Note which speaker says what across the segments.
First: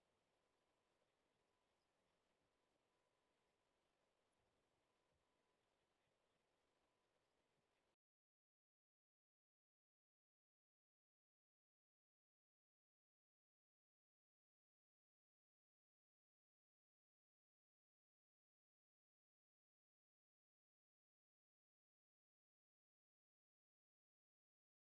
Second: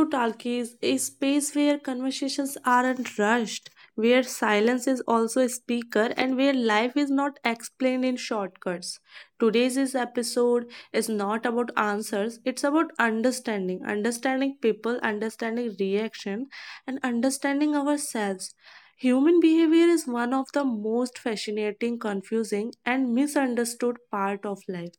Speaker 1: to Talkies, a space where conversations aren't rushed, where silence is also a speaker, and where life is not explained in shortcuts. Today's is episode is not about answers, it's about understanding, understanding people, understanding reaction, and understanding ourselves. Human behavior is one of the most fascinating, confusing, and misunderstood part of life.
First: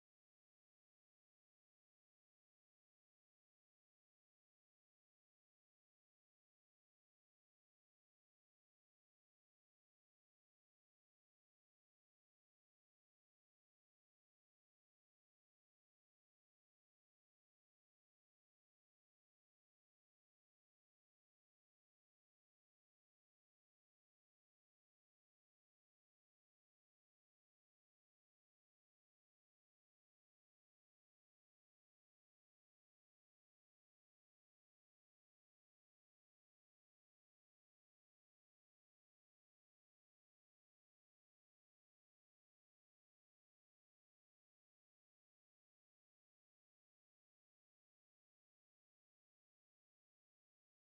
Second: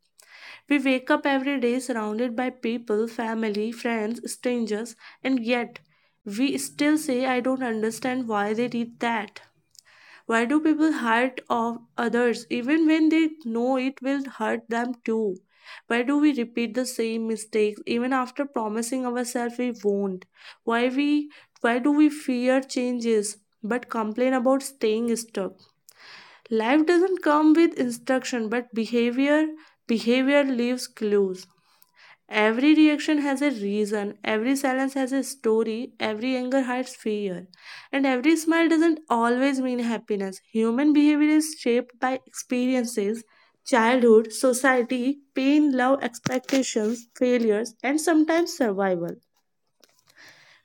Speaker 1: We wake up every day surrounded by people, family, friends, strangers, and yet we still say, I don't understand why they did that. Why do people hurt of others even when they know it will hurt them too? Why do we repeat the same mistakes even after promising ourselves we won't? Why we why do we fear changes but complain about staying stuck? Life doesn't come with instruction, but behavior leaves clues. Every reaction has a reason, every silence has a story, every anger hides fear, and every smile doesn't always mean happiness. Human behavior is shaped by experiences, childhood, society, pain, love, expectations, failures, and sometimes survival.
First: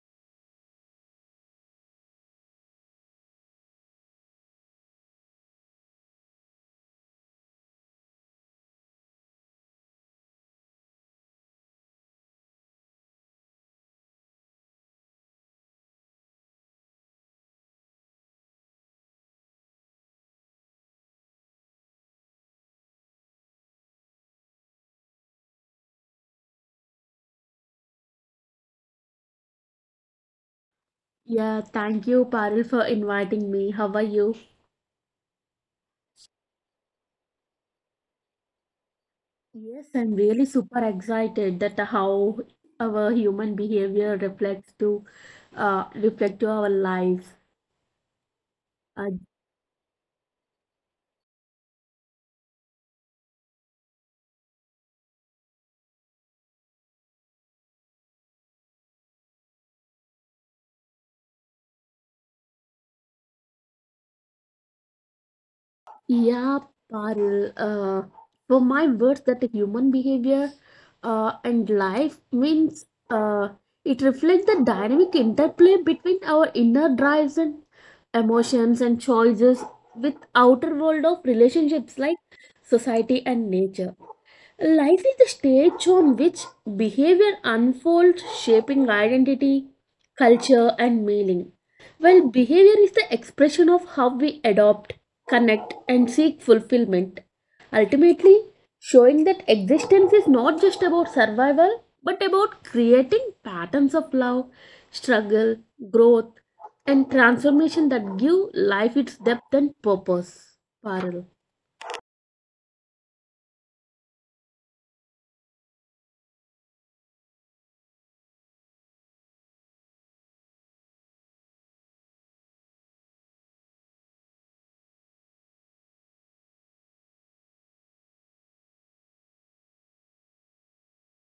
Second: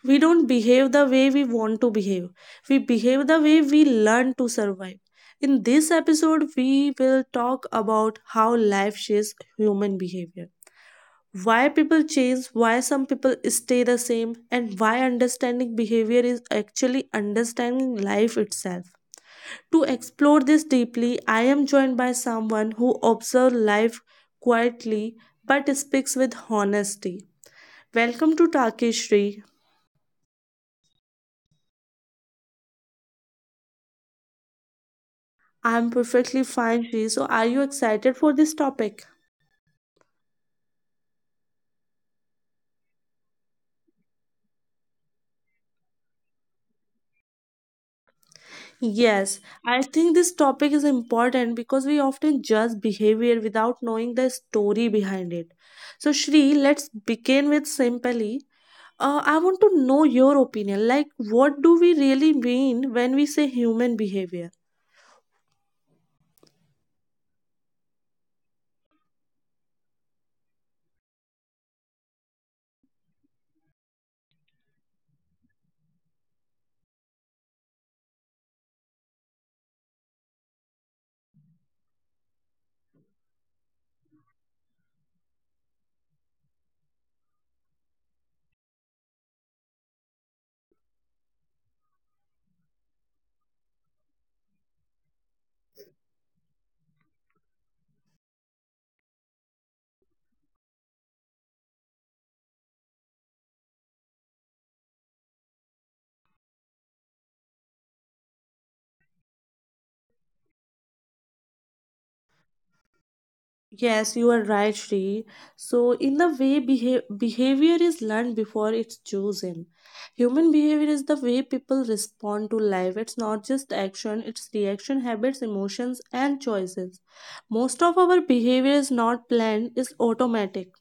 Speaker 1: We don't behave the way we want to behave, we behave the way we learn to survive. In this episode we will talk about how life shapes human behavior, why people change, why some people stay the same, and why understanding behavior is actually understanding life itself. To explore this deeply, I am joined by someone who observes life quietly but speaks with honesty. Welcome to Takeshri.
Speaker 2: Yeah, thank you, Paril, for inviting me. How are you?
Speaker 1: I'm perfectly fine, Shri. So, are you excited for this topic?
Speaker 2: Yes, I'm really super excited that how our human behavior reflects to reflect to our lives. Uh,
Speaker 1: Yes, I think this topic is important because we often judge behavior without knowing the story behind it. So, Shri, let's begin with simply. I want to know your opinion. Like, what do we really mean when we say human behavior?
Speaker 2: Yeah, Parul. For my words, that the human behavior and life means uh, it reflects the dynamic interplay between our inner drives and emotions and choices with outer world of relationships like society and nature. Life is the stage on which behavior unfolds, shaping identity, culture, and meaning. Well, behavior is the expression of how we adopt, connect, and seek fulfillment. Ultimately, showing that existence is not just about survival, but about creating patterns of love, struggle, growth, and transformation that give life its depth and purpose, Parul.
Speaker 1: Yes, you are right, Shri. So, in the way behavior is learned before it's chosen, human behavior is the way people respond to life. It's not just action, it's reaction, habits, emotions, and choices. Most of our behavior is not planned, it's automatic.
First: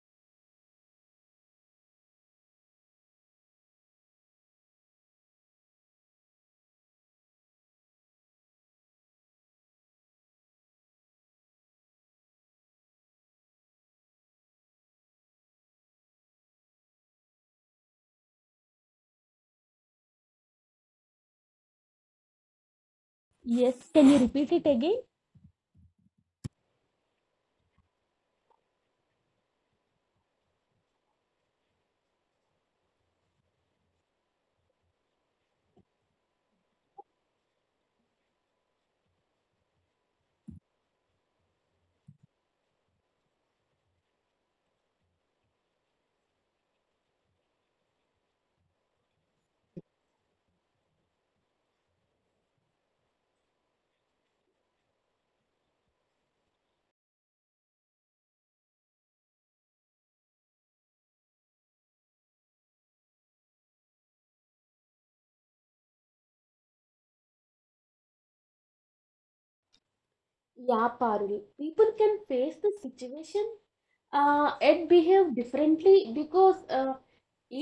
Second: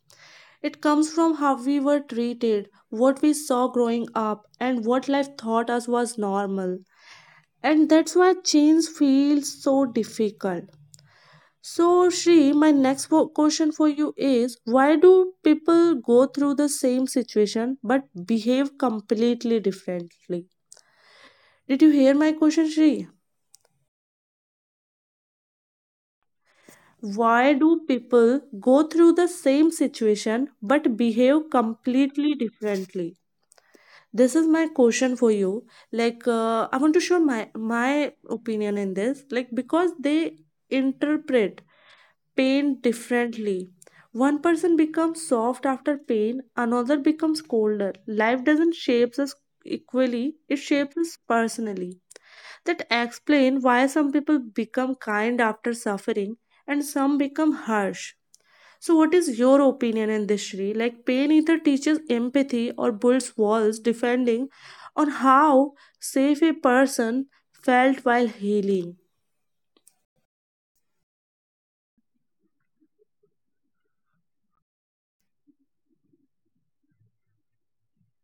Speaker 1: It comes from how we were treated, what we saw growing up, and what life taught us was normal. And that's why change feels so difficult. So, Shri, my next question for you is, why do people go through the same situation but behave completely differently? Did you hear my question, Shri?
Speaker 2: Yes, can you repeat it again?
Speaker 1: Why do people go through the same situation but behave completely differently? This is my question for you. Like, I want to share my opinion in this. Like, because they interpret pain differently. One person becomes soft after pain, another becomes colder. Life doesn't shape us equally, it shapes us personally. That explain why some people become kind after suffering and some become harsh. So what is your opinion in this, Shri? Like pain either teaches empathy or builds walls depending on how safe a person felt while healing.
Speaker 2: Yeah, Parul. People can face the situation it behave differently because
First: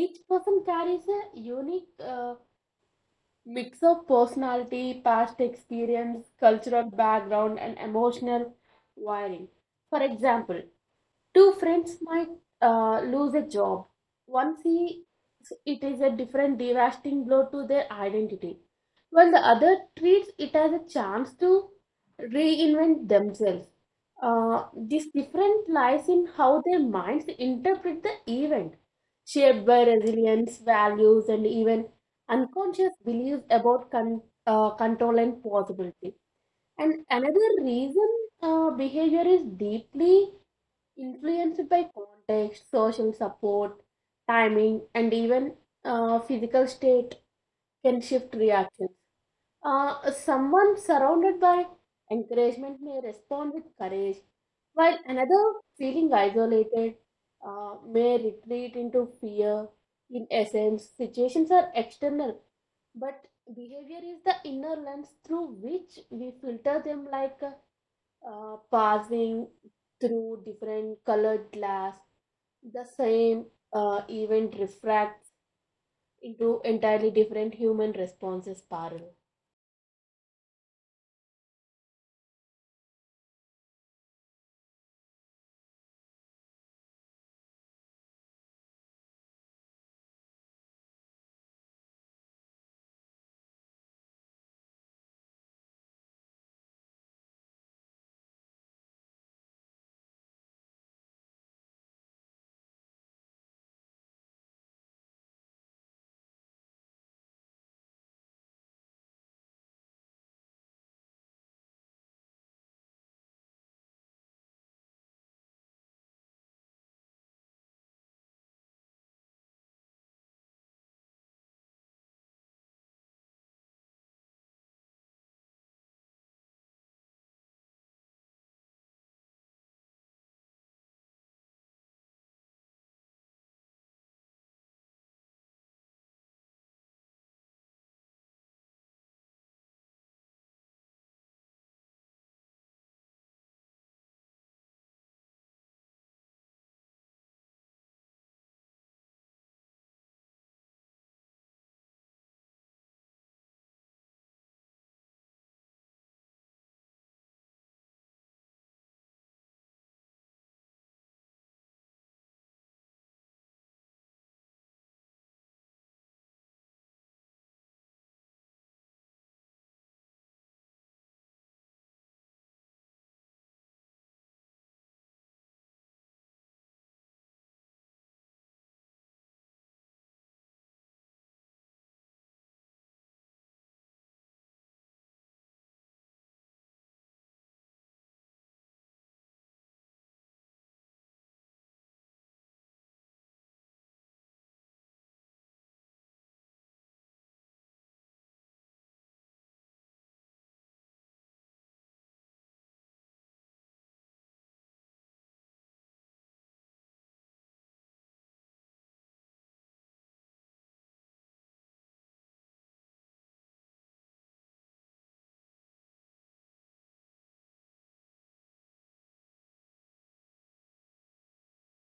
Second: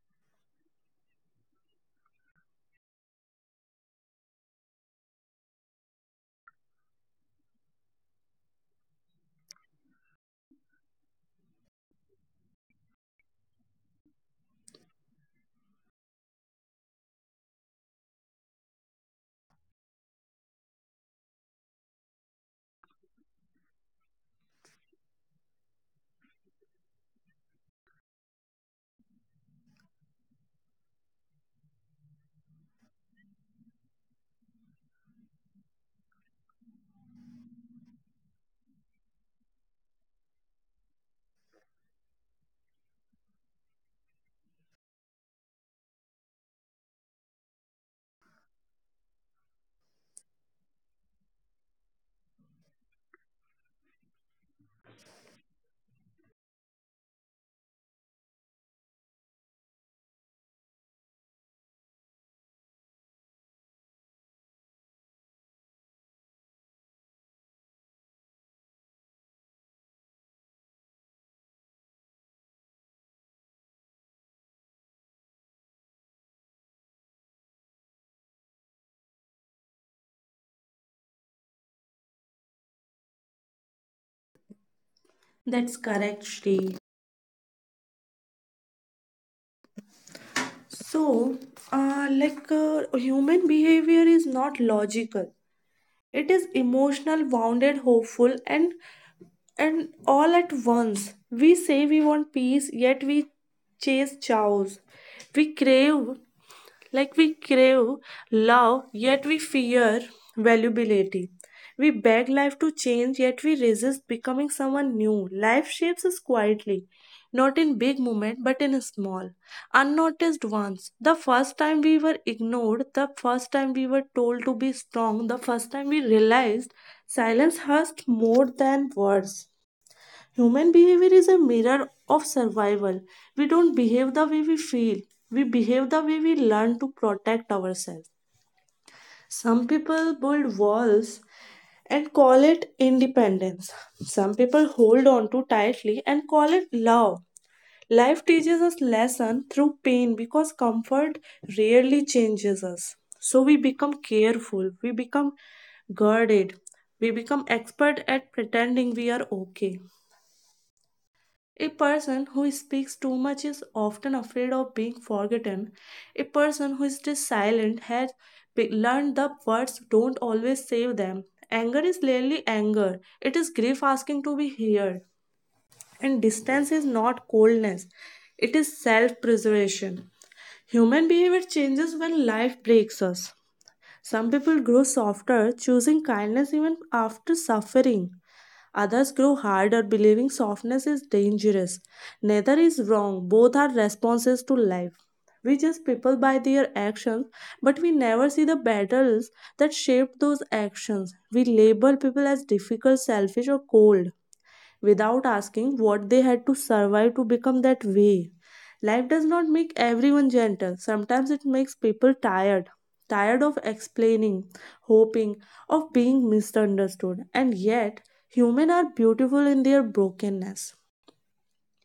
Speaker 2: each person carries a unique mix of personality, past experience, cultural background, and emotional wiring. For example, two friends might lose a job, one see it is a different devastating blow to their identity while the other treats it as a chance to reinvent themselves. Uh, this difference lies in how their minds interpret the event, shaped by resilience values and even unconscious beliefs about control and possibility. And another reason, behavior is deeply influenced by context, social support, timing, and even physical state can shift reactions. Someone surrounded by encouragement may respond with courage, while another feeling isolated may retreat into fear. In essence, situations are external, but behavior is the inner lens through which we filter them, like passing through different colored glass, the same event refracts into entirely different human responses, Parul.
Speaker 1: That's correct, Shri. So, human behavior is not logical. It is emotional, wounded, hopeful, and all at once. We say we want peace, yet we chase chaos. We crave we crave love, yet we fear valuability. We beg life to change, yet we resist becoming someone new. Life shapes us quietly, not in big moments, but in small, unnoticed ones. The first time we were ignored, the first time we were told to be strong, the first time we realized silence hurt more than words. Human behavior is a mirror of survival. We don't behave the way we feel, we behave the way we learn to protect ourselves. Some people build walls and call it independence. Some people hold on too tightly and call it love. Life teaches us lesson through pain because comfort rarely changes us. So we become careful, we become guarded, we become expert at pretending we are okay. A person who speaks too much is often afraid of being forgotten. A person who stays silent has learned the words don't always save them. Anger is rarely anger, it is grief asking to be heard. And distance is not coldness, it is self preservation. Human behavior changes when life breaks us. Some people grow softer, choosing kindness even after suffering. Others grow harder, believing softness is dangerous. Neither is wrong, both are responses to life. We judge people by their actions, but we never see the battles that shaped those actions. We label people as difficult, selfish, or cold without asking what they had to survive to become that way. Life does not make everyone gentle. Sometimes it makes people tired, tired of explaining, hoping, of being misunderstood. And yet, humans are beautiful in their brokenness.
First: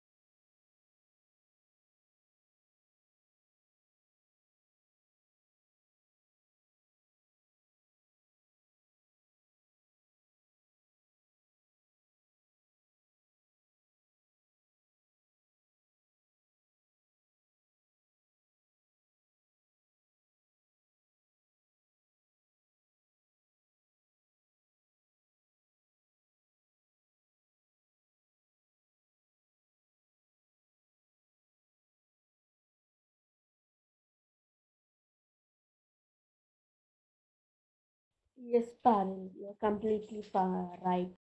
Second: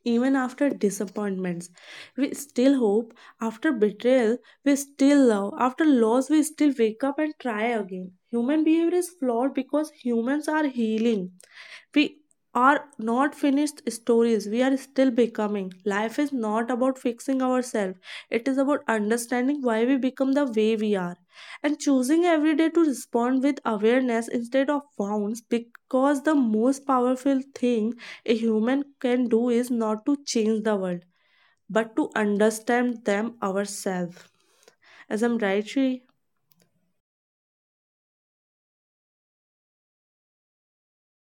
Speaker 1: Even after disappointments, we still hope. After betrayal, we still love. After loss, we still wake up and try again. Human behavior is flawed because humans are healing. We are not finished stories, we are still becoming. Life is not about fixing ourselves, it is about understanding why we become the way we are and choosing every day to respond with awareness instead of wounds, because the most powerful thing a human can do is not to change the world but to understand them ourselves. As I'm right, Shri?
Speaker 2: Yes, Parul, you're completely right.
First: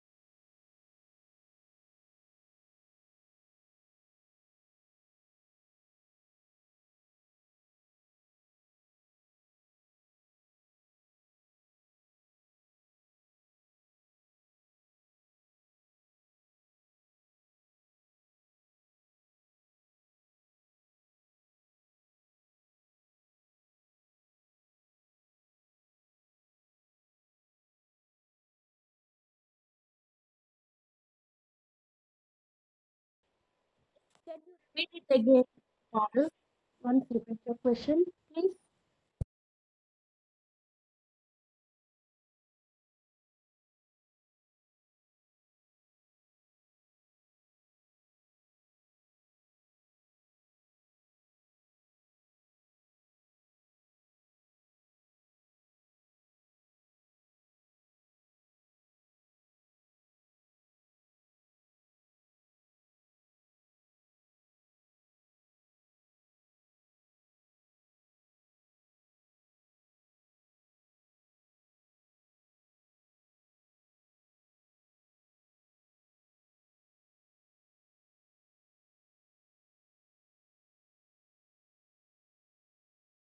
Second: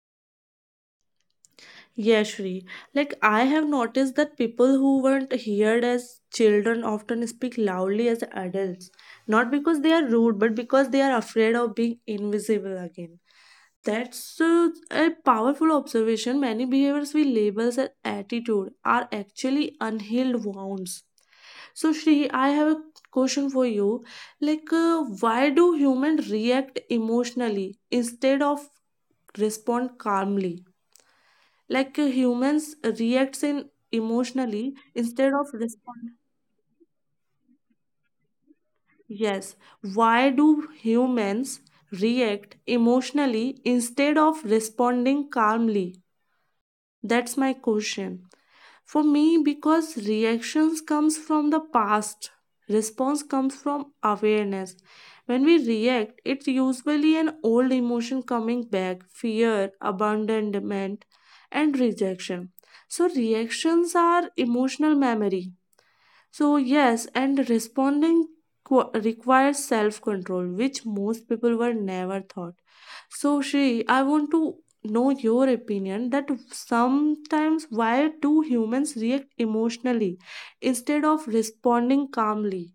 Speaker 1: Yeah, Shri. Like I have noticed that people who weren't heard as children often speak loudly as adults, not because they are rude, but because they are afraid of being invisible again. That's a powerful observation. Many behaviors we label as attitude are actually unhealed wounds. So, Shri, I have a question for you. Like, why do humans react emotionally instead of respond calmly? Humans reacts in
Speaker 2: Can you
Speaker 1: emotionally
Speaker 2: repeat it
Speaker 1: instead
Speaker 2: again,
Speaker 1: of respond.
Speaker 2: Parul? Once repeat your question, please.
Speaker 1: Yes, why do humans react emotionally instead of responding calmly? That's my question. For me, because reactions comes from the past, response comes from awareness. When we react, it's usually an old emotion coming back, fear, abandonment, and rejection. So reactions are emotional memory. So, yes, and responding requires self control, which most people were never thought. So, Shri, I want to know your opinion that sometimes why do humans react emotionally instead of responding calmly?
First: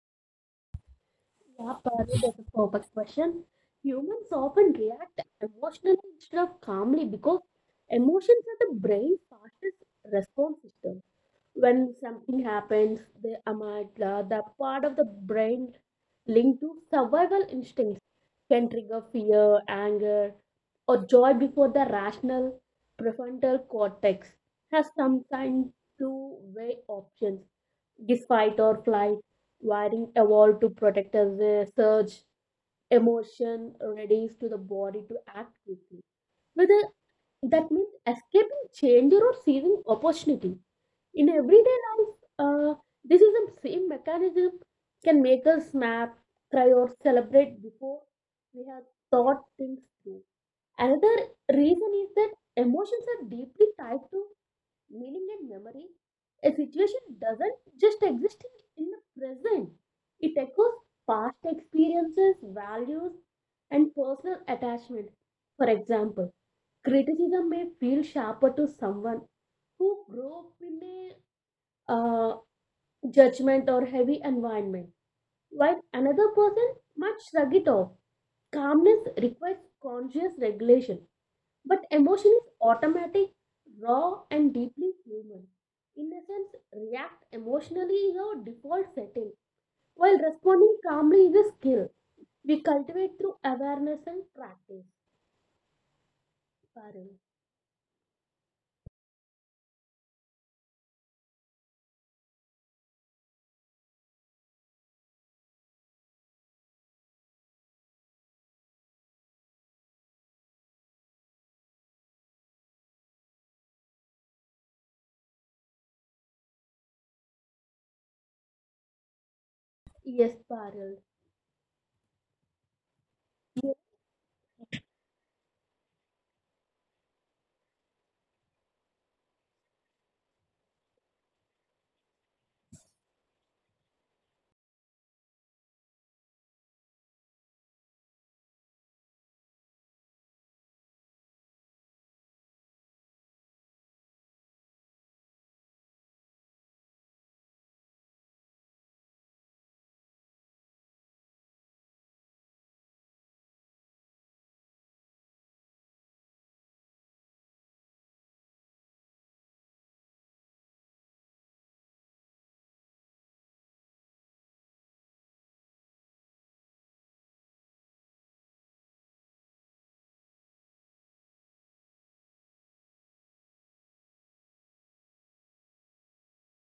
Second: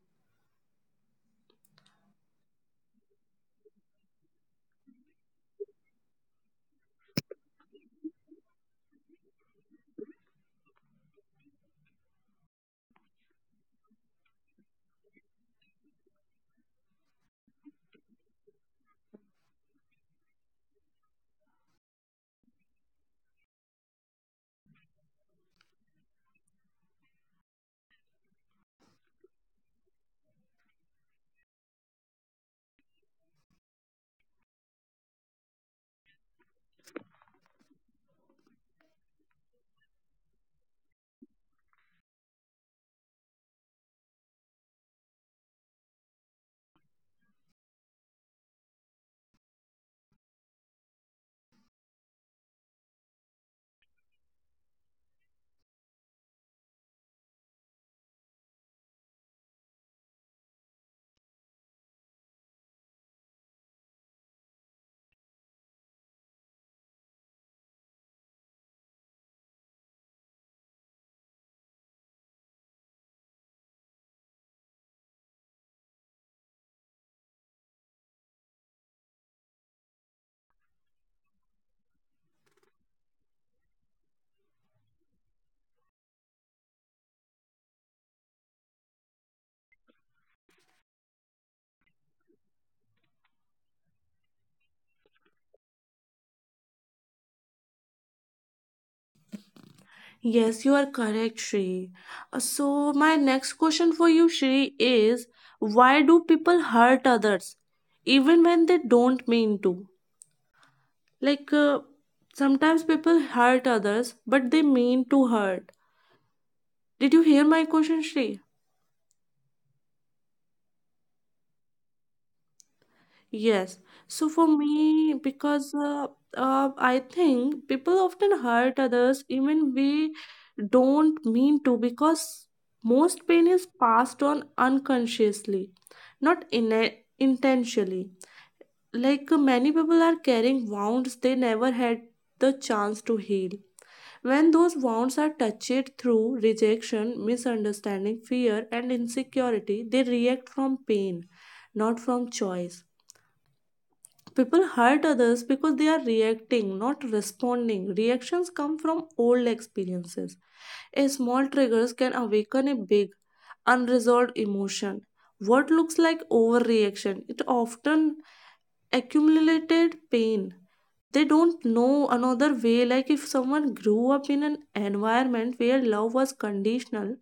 Speaker 2: Yeah, Parul, that's a perfect question. Humans often react emotionally instead of calmly because emotions are the brain's fastest response system. When something happens, the amygdala, the part of the brain linked to survival instincts, can trigger fear, anger, or joy before the rational prefrontal cortex has some time to weigh options. This fight or flight wiring evolved to protect us. Surge, emotion readies to the body to act quickly. Whether that means escaping danger or seizing opportunity. In everyday life, this is the same mechanism can make us snap, cry, or celebrate before we have thought things through. Another reason is that emotions are deeply tied to meaning and memory. A situation doesn't just exist in the present, it echoes past experiences, values, and personal attachment. For example, criticism may feel sharper to someone who grew up in a uh, judgment or heavy environment, while another person might shrug it off. Calmness requires conscious regulation, but emotion is automatic, raw, and deeply human. In essence, react emotionally is our default setting, while responding calmly is a skill we cultivate through awareness and practice, Parul.
Speaker 1: Yes, you are correct, Shri. So, my next question for you, Shri, is why do people hurt others even when they don't mean to? Like, sometimes people hurt others, but they mean to hurt. Did you hear my question, Shri?
Speaker 2: Yes, Parul.
Speaker 1: Yes. So for me, because I think people often hurt others even we don't mean to, because most pain is passed on unconsciously, not in intentionally. Like many people are carrying wounds they never had the chance to heal. When those wounds are touched through rejection, misunderstanding, fear, and insecurity, they react from pain, not from choice. People hurt others because they are reacting, not responding. Reactions come from old experiences. A small triggers can awaken a big, unresolved emotion. What looks like overreaction, it often accumulated pain. They don't know another way. Like if someone grew up in an environment where love was conditional,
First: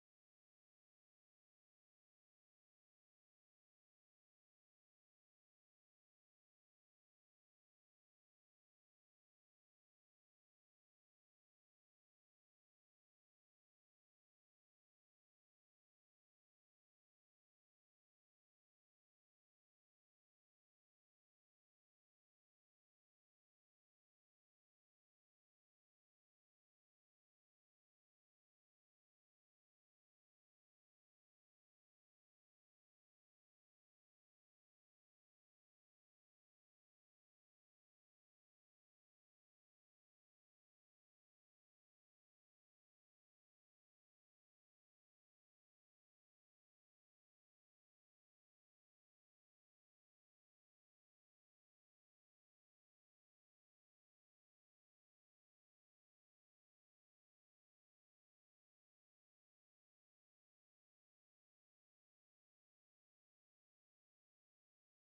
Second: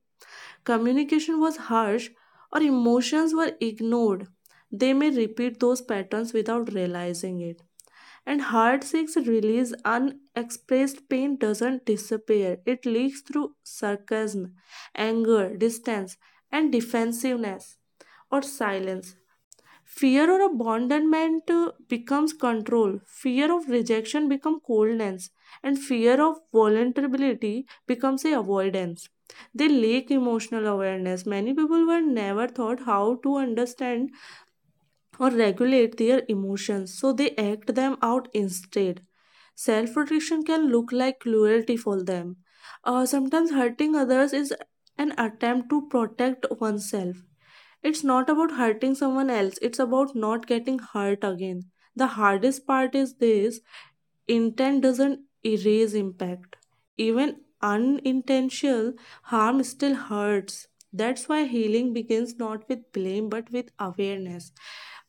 Speaker 1: communication was harsh, or emotions were ignored, they may repeat those patterns without realizing it. And heartbreak's release unexpressed pain doesn't disappear. It leaks through sarcasm, anger, distance, and defensiveness or silence. Fear or abandonment becomes control. Fear of rejection becomes coldness, and fear of vulnerability becomes a avoidance. They lack emotional awareness. Many people were never taught how to understand or regulate their emotions, so they act them out instead. Self protection can look like cruelty for them. Sometimes hurting others is an attempt to protect oneself. It's not about hurting someone else, it's about not getting hurt again. The hardest part is this: intent doesn't erase impact. Even unintentional harm still hurts. That's why healing begins not with blame but with awareness.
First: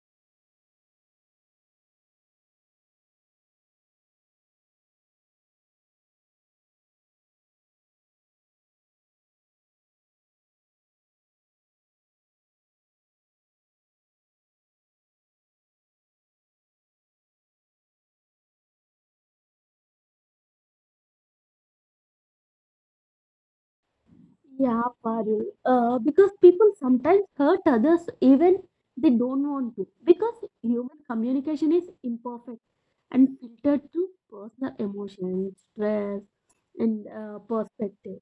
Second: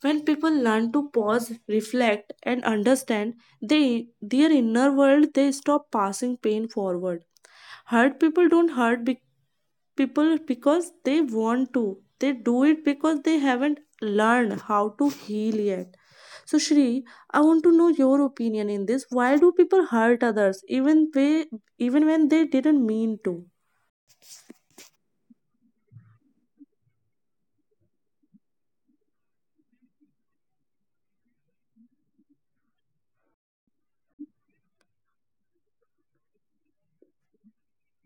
Speaker 1: When people learn to pause, reflect, and understand they, their inner world, they stop passing pain forward. Hurt people don't people because they want to, they do it because they haven't learned how to heal yet. So, Shri, I want to know your opinion in this. Why do people hurt others even, they, even when they didn't mean to?
Speaker 2: Yeah, Parul. Because people sometimes hurt others even they don't want to, because human communication is imperfect and filtered through personal emotions, stress, and perspective.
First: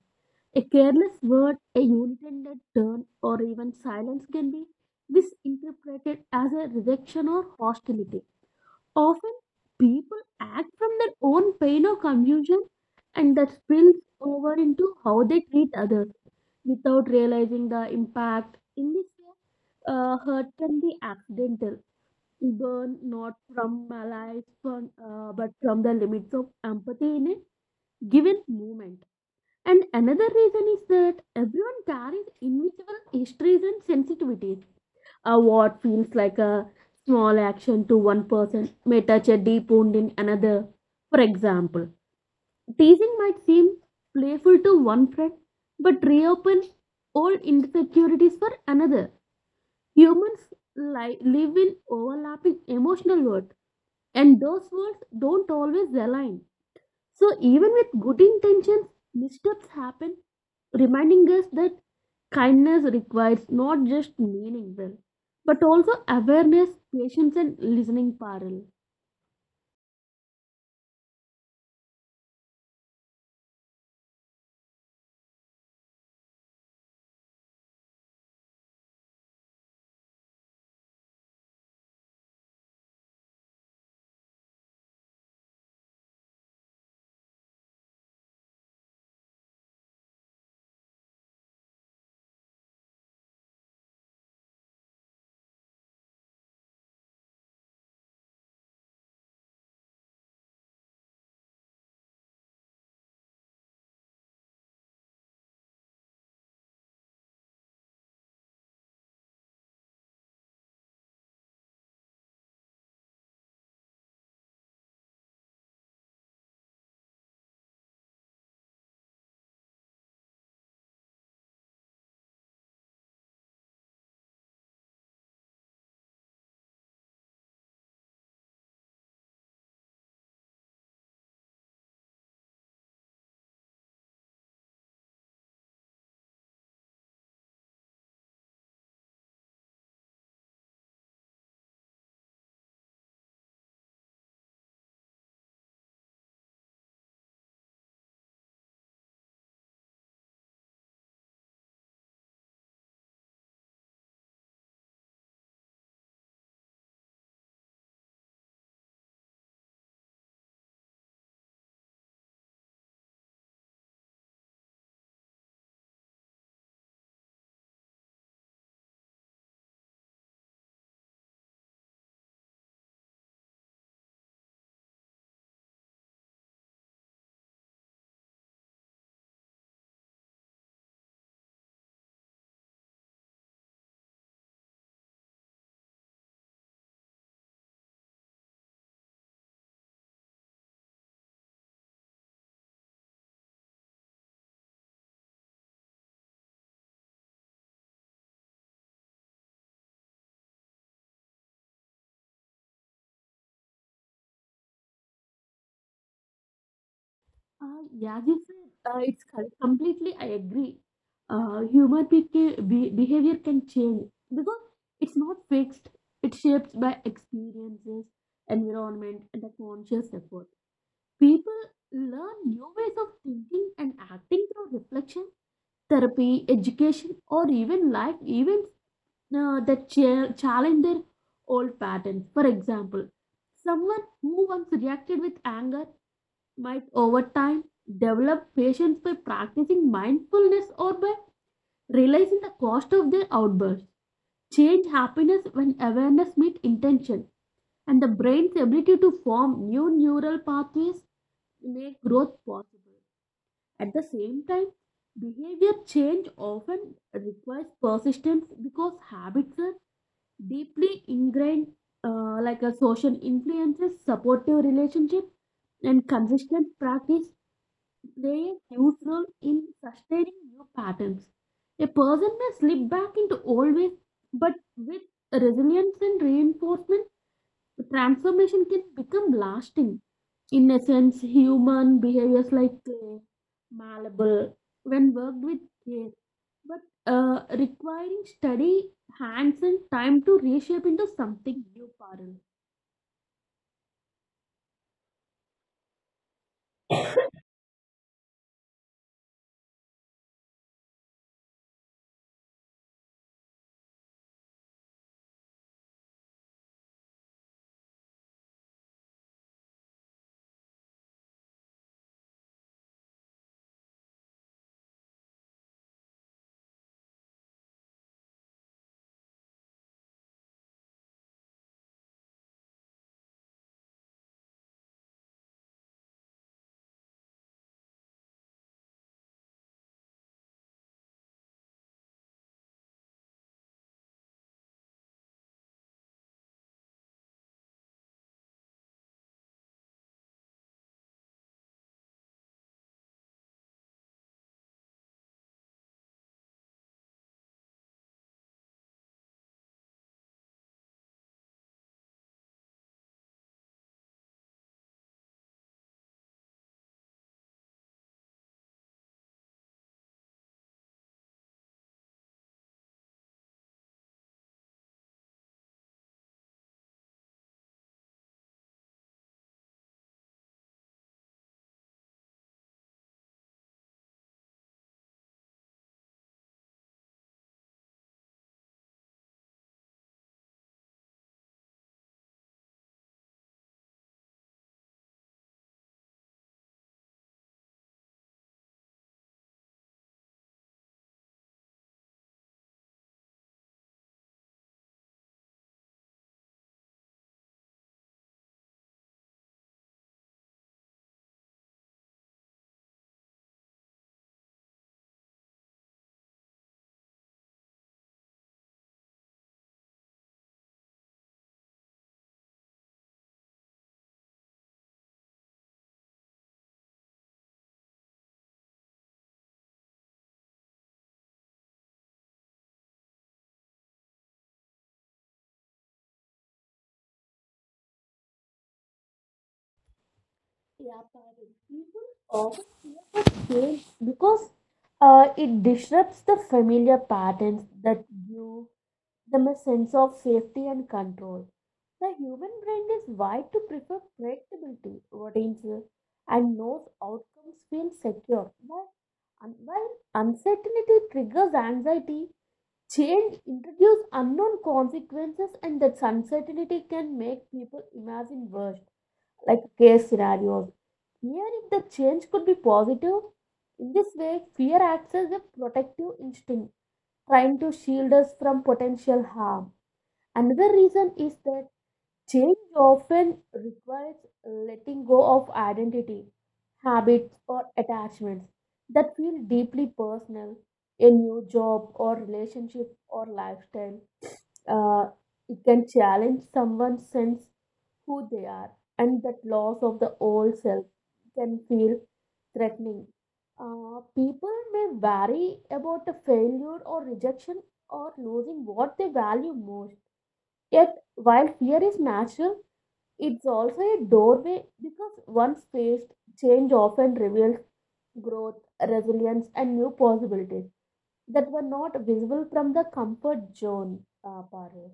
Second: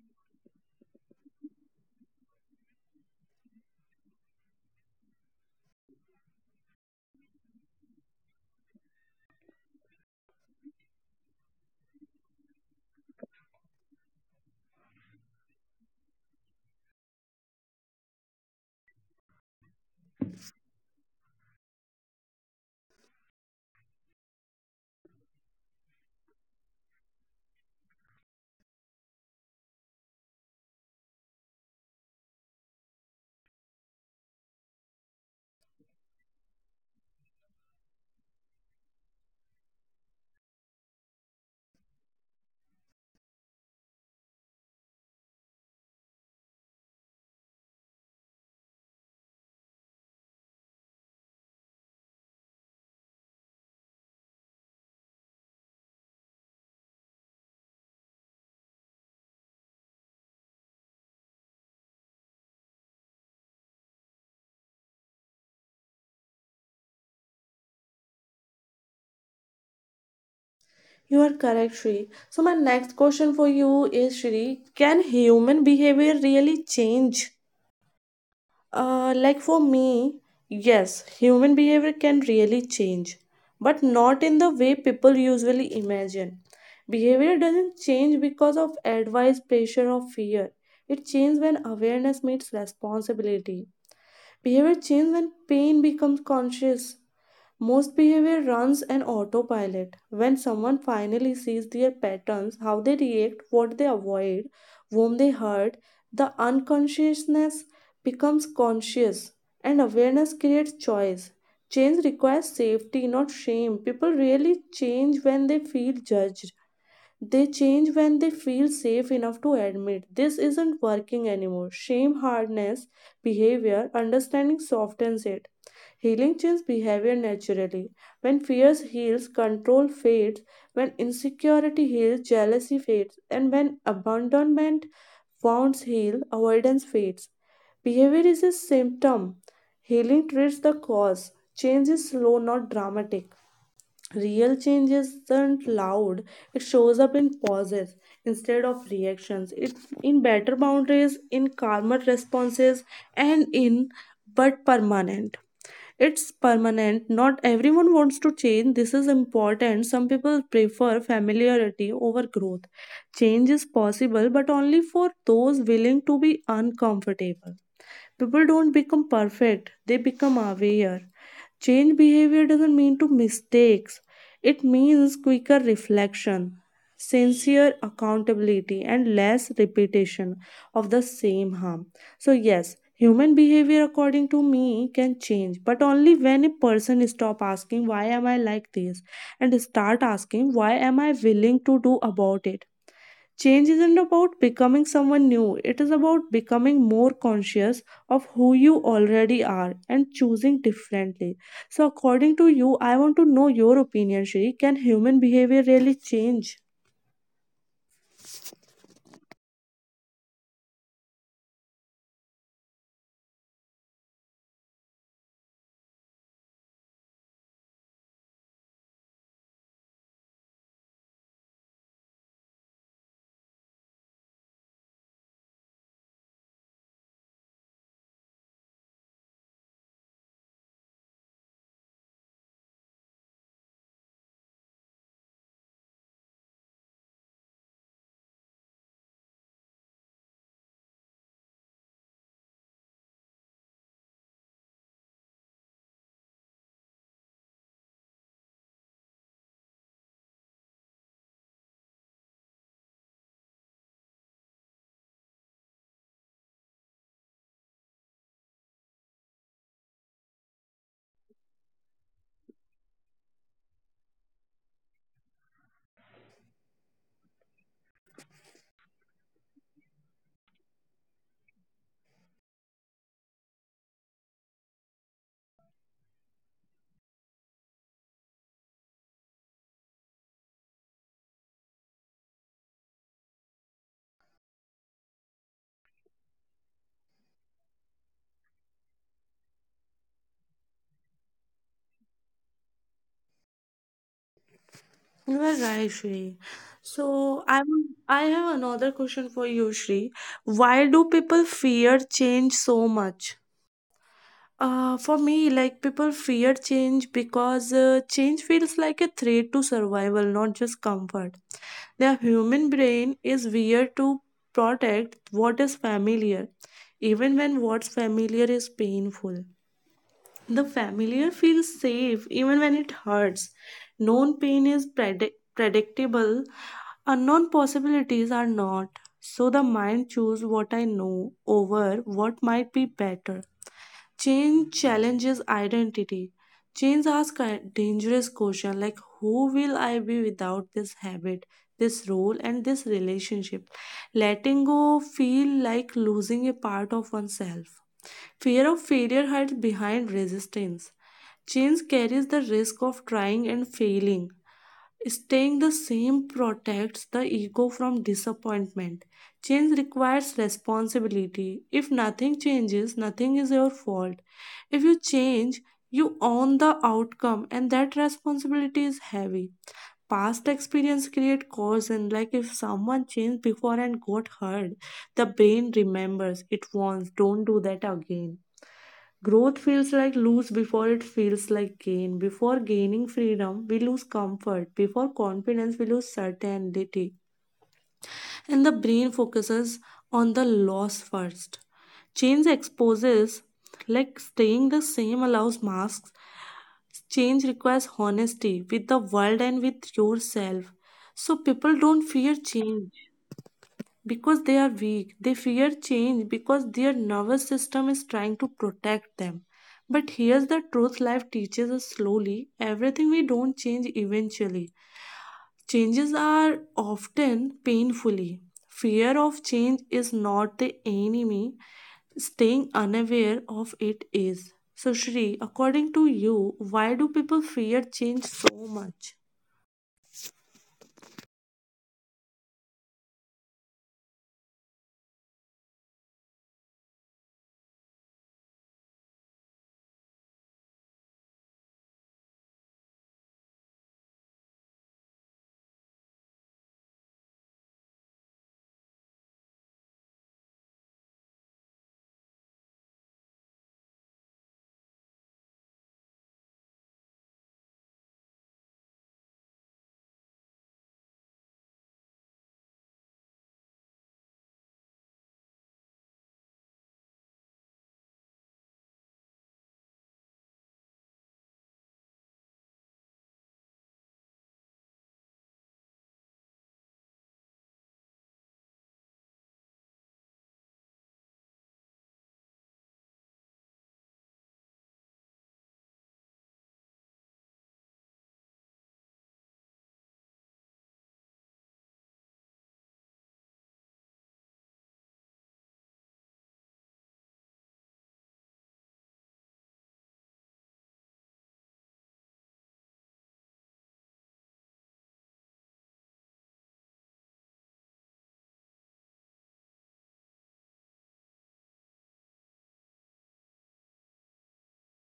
Speaker 2: A careless word, a unintended turn, or even silence can be misinterpreted as a rejection or hostility. Often people act from their own pain or confusion, and that spills over into how they treat others without realizing the impact. In this case, hurt can be accidental, born not from malice, but from the limits of empathy in a given moment. And another reason is that everyone carries invisible histories and sensitivities. Uh, what feels like a small action to one person may touch a deep wound in another. For example, teasing might seem playful to one friend, but reopen old insecurities for another. Humans live in overlapping emotional worlds, and those worlds don't always align. So, even with good intentions, missteps happen, reminding us that kindness requires not just meaning well, but also awareness, patience, and listening, parallel.
Speaker 1: You are correct, Shri. So my next question for you is, Shri, can human behavior really change? Like for me, yes, human behavior can really change, but not in the way people usually imagine. Behavior doesn't change because of advice, pressure, or fear. It changes when awareness meets responsibility. Behavior changes when pain becomes conscious. Most behavior runs an autopilot. When someone finally sees their patterns, how they react, what they avoid, whom they hurt, the unconsciousness becomes conscious and awareness creates choice. Change requires safety, not shame. People really change when they feel judged. They change when they feel safe enough to admit this isn't working anymore. Shame hardness behavior, understanding softens it. Healing changes behavior naturally. When fears heals, control fades. When insecurity heals, jealousy fades. And when abandonment wounds heal, avoidance fades. Behavior is a symptom. Healing treats the cause. Change is slow, not dramatic. Real change isn't loud, it shows up in pauses instead of reactions, in better boundaries, in calmer responses, and in but permanent. It's permanent. Not everyone wants to change. This is important. Some people prefer familiarity over growth. Change is possible, but only for those willing to be uncomfortable. People don't become perfect, they become aware. Change behavior doesn't mean to mistakes, it means quicker reflection, sincere accountability, and less repetition of the same harm. So, yes, human behavior, according to me, can change, but only when a person stop asking, why am I like this? And start asking, why am I willing to do about it? Change isn't about becoming someone new, it is about becoming more conscious of who you already are and choosing differently. So, according to you, I want to know your opinion, Shri. Can human behavior really change?
Speaker 2: Yeah, you said it's completely I agree. Uh, human behavior can change because it's not fixed. It shapes by experiences, environment, and a conscious effort. People learn new ways of thinking and acting through reflection, therapy, education, or even life events that challenge their old patterns. For example, someone who once reacted with anger might over time develop patience by practicing mindfulness or by realizing the cost of their outbursts. Change happiness when awareness meets intention, and the brain's ability to form new neural pathways make growth possible. At the same time, behavior change often requires persistence because habits are deeply ingrained. Uh, like a social influences, supportive relationship, and consistent practice play a huge role in sustaining new patterns. A person may slip back into old ways, but with resilience and reinforcement, the transformation can become lasting. In essence, human behaviors like clay, malleable, when worked with care, but requiring study, hands, and time to reshape into something new, Parul.
Speaker 1: You are right, Shri. So, I want- I have another question for you, Shri. Why do people fear change so much? For me, like people fear change because change feels like a threat to survival, not just comfort. The human brain is weird to protect what is familiar, even when what's familiar is painful. The familiar feels safe even when it hurts. Known pain is predictable, unknown possibilities are not. So the mind chooses what I know over what might be better. Change challenges identity. Change asks a dangerous question like who will I be without this habit, this role, and this relationship? Letting go feel like losing a part of oneself. Fear of failure hides behind resistance. Change carries the risk of trying and failing. Staying the same protects the ego from disappointment. Change requires responsibility. If nothing changes, nothing is your fault. If you change, you own the outcome, and that responsibility is heavy. Past experience create cause, and like if someone changed before and got hurt, the brain remembers it once. Don't do that again. Growth feels like lose before it feels like gain. Before gaining freedom, we lose comfort. Before confidence, we lose certainty. And the brain focuses on the loss first. Change exposes, like staying the same allows masks. Change requires honesty with the world and with yourself. So people don't fear change because they are weak. They fear change because their nervous system is trying to protect them. But here's the truth life teaches us slowly everything we don't change eventually. Changes are often painfully. Fear of change is not the enemy, staying unaware of it is. So, Shri, according to you, why do people fear change so much?
Speaker 2: Yeah, Parul. People often fear of change because it disrupts the familiar patterns that give them a sense of safety and control. The human brain is wired to prefer predictability, routines, and knows outcomes feel secure. While, while uncertainty triggers anxiety, change introduces unknown consequences, and that uncertainty can make people imagine worst, like case scenarios. Even if the change could be positive, in this way, fear acts as a protective instinct, trying to shield us from potential harm. Another reason is that change often requires letting go of identity, habits, or attachments that feel deeply personal. A new job or relationship or lifestyle, uh, it can challenge someone's sense who they are, and that loss of the old self can feel threatening. Uh, people may worry about the failure or rejection or losing what they value most. Yet while fear is natural, it's also a doorway, because once faced, change often reveals growth, resilience, and new possibilities that were not visible from the comfort zone, Parul.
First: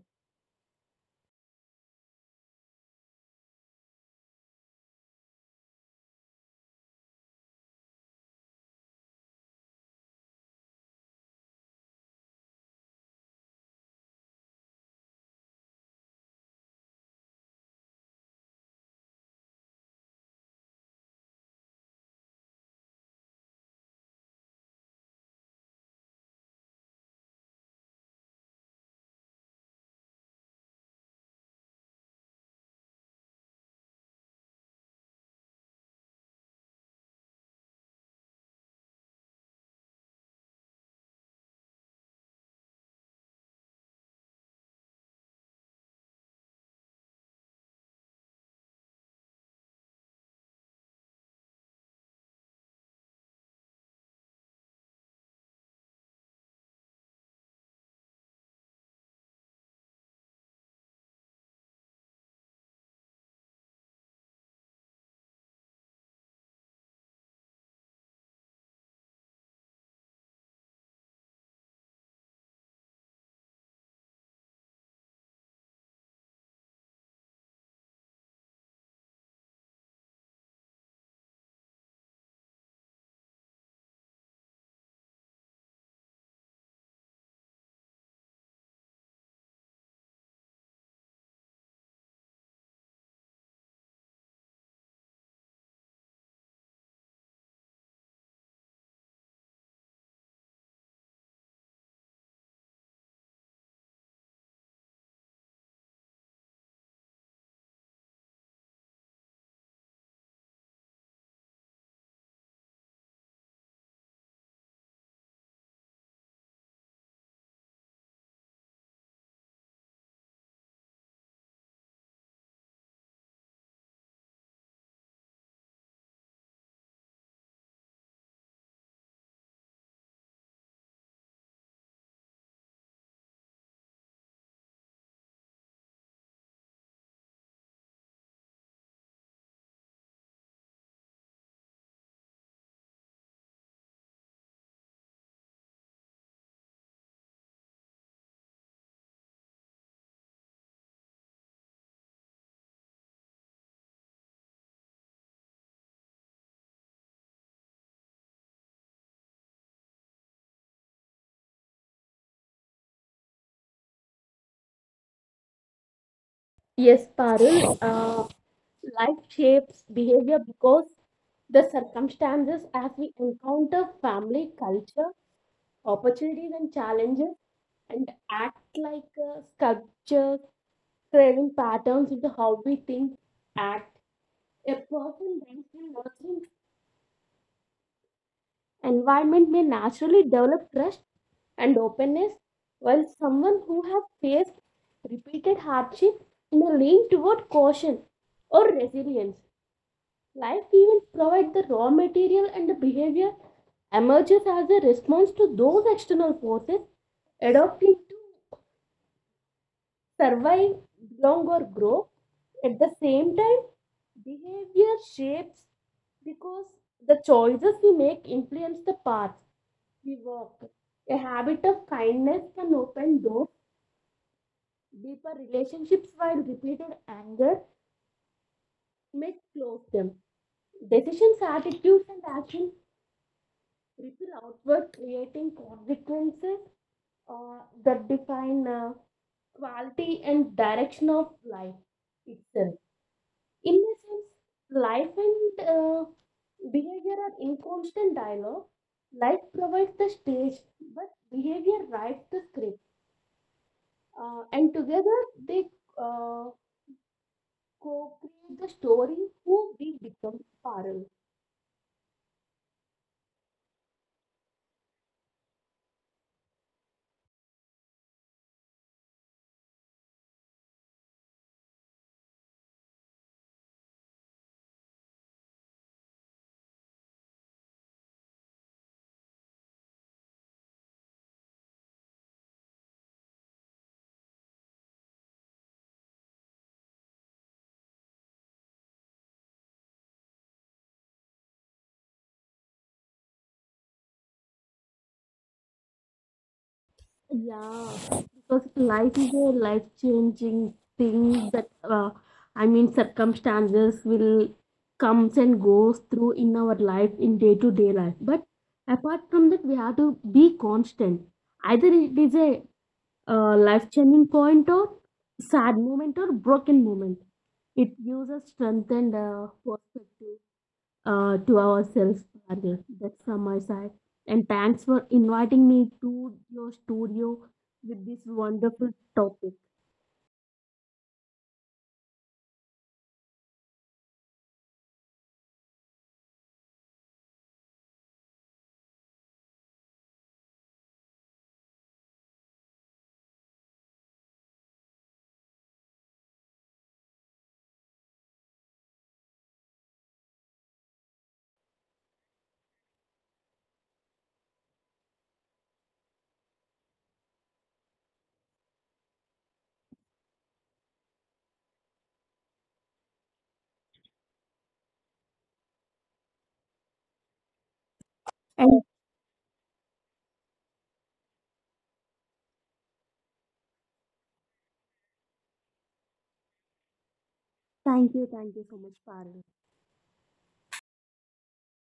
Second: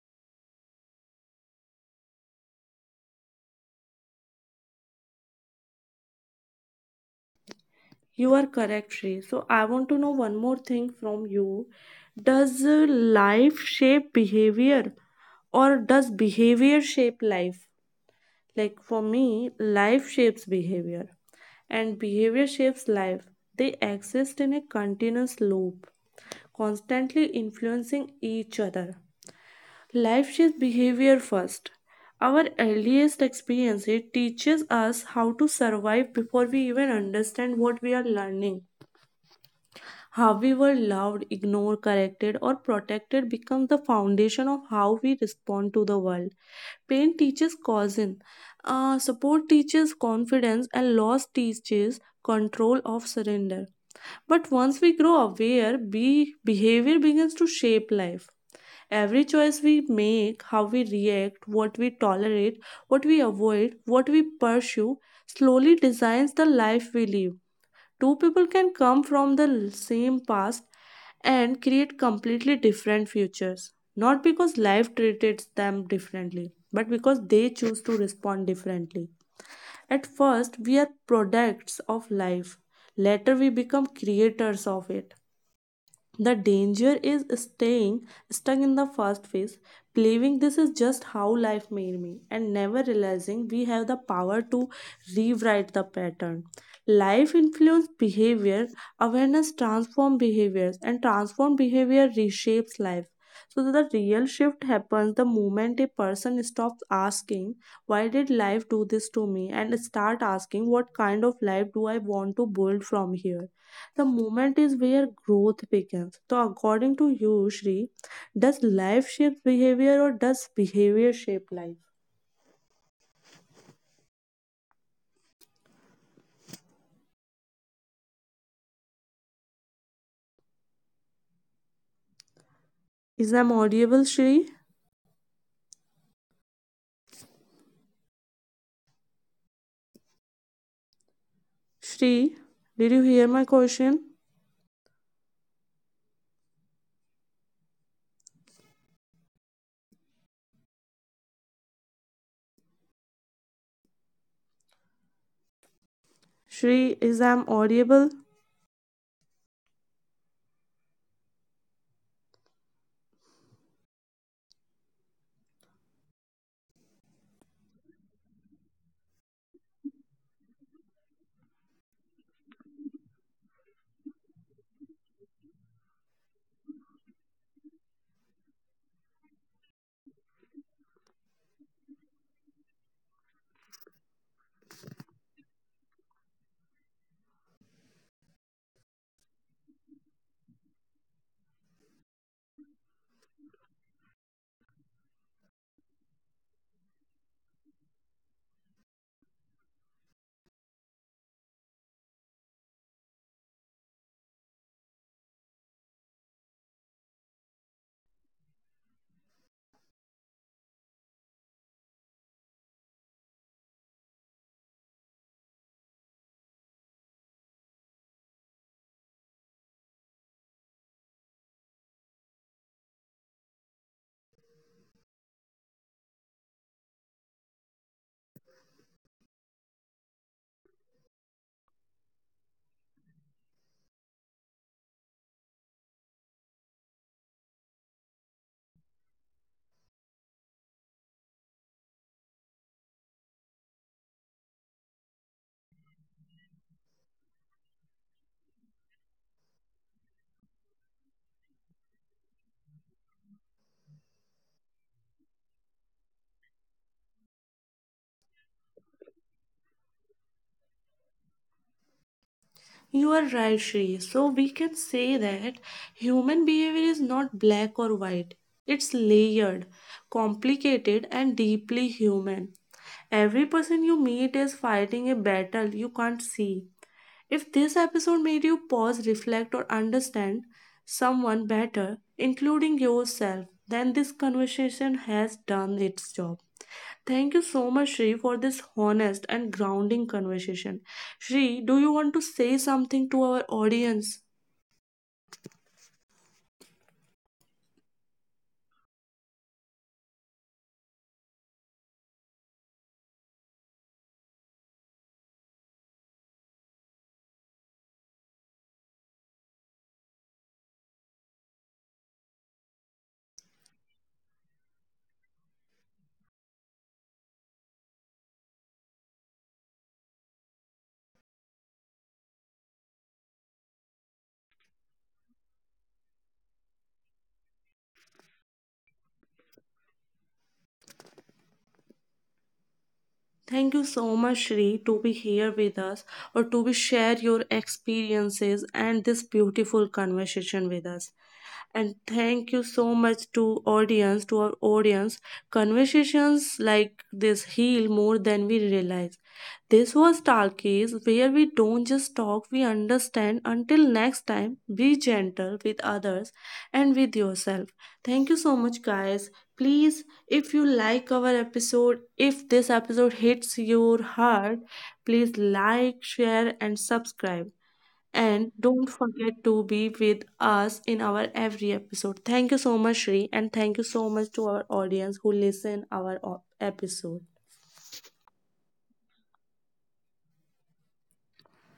Speaker 1: You are correct, Shri. So I want to know one more thing from you. Does life shape behavior or does behavior shape life? Like for me, life shapes behavior and behavior shapes life. They exist in a continuous loop, constantly influencing each other. Life shapes behavior first. Our earliest experience it teaches us how to survive before we even understand what we are learning. How we were loved, ignored, corrected, or protected becomes the foundation of how we respond to the world. Pain teaches caution, support teaches confidence, and loss teaches control of surrender. But once we grow aware, behavior begins to shape life. Every choice we make, how we react, what we tolerate, what we avoid, what we pursue, slowly designs the life we live. Two people can come from the same past and create completely different futures. Not because life treated them differently, but because they choose to respond differently. At first, we are products of life. Later, we become creators of it. The danger is staying stuck in the first phase, believing this is just how life made me, and never realizing we have the power to rewrite the pattern. Life influences behavior, awareness transforms behaviors, and transformed behavior reshapes life. So the real shift happens the moment a person stops asking, why did life do this to me? And start asking, what kind of life do I want to build from here? The moment is where growth begins. So, according to you, Shri, does life shape behavior or does behavior shape life? Is I'm audible, Shri? Shri, did you hear my question? Shri, is I'm audible?
Speaker 2: Yes, Parul, life shapes behavior because the circumstances as we encounter family culture, opportunities, and challenges, and act like a sculpture, creating patterns into how we think, act. A person raised in nurturing environment may naturally develop trust and openness, while someone who has faced repeated hardship may lean toward caution or resilience. Life even provides the raw material, and the behavior emerges as a response to those external forces, adopting to survive, belong, or grow. At the same time, behavior shapes because the choices we make influence the path we walk. A habit of kindness can open doors, deeper relationships, while repeated anger may close them. Decisions, attitudes, and actions ripple outward, creating consequences that define quality and direction of life itself. In a sense, life and behavior are in constant dialogue. Life provides the stage, but behavior writes the script. And together they uh, co create the story who we become, parallel.
Speaker 1: You are right, Shri. So we can say that human behavior is not black or white. It's layered, complicated, and deeply human. Every person you meet is fighting a battle you can't see. If this episode made you pause, reflect, or understand someone better, including yourself, then this conversation has done its job. Thank you so much, Shri, for this honest and grounding conversation. Shri, do you want to say something to our audience?
Speaker 2: Yeah, because life is a life-changing thing that I mean circumstances will comes and goes through in our life in day-to-day life. But apart from that, we have to be constant. Either it is a life-changing point or sad moment or broken moment. It gives us strength and perspective to ourselves, Bhargav. That's from my side. And thanks for inviting me to your studio with this wonderful topic.
Speaker 1: Thank you so much, Shri, to be here with us or to be share your experiences and this beautiful conversation with us. And thank you so much to audience, to our audience. Conversations like this heal more than we realize. This was Talkies, where we don't just talk, we understand. Until next time, be gentle with others and with yourself. Thank you so much, guys. Please if you like our episode, if this episode hits your heart, please like, share, and subscribe. And
Speaker 2: And
Speaker 1: don't forget to be with us in our every episode. Thank you so much, Shri, and thank you so much to our audience who listen our episode.
Speaker 2: thank you so much, Parul.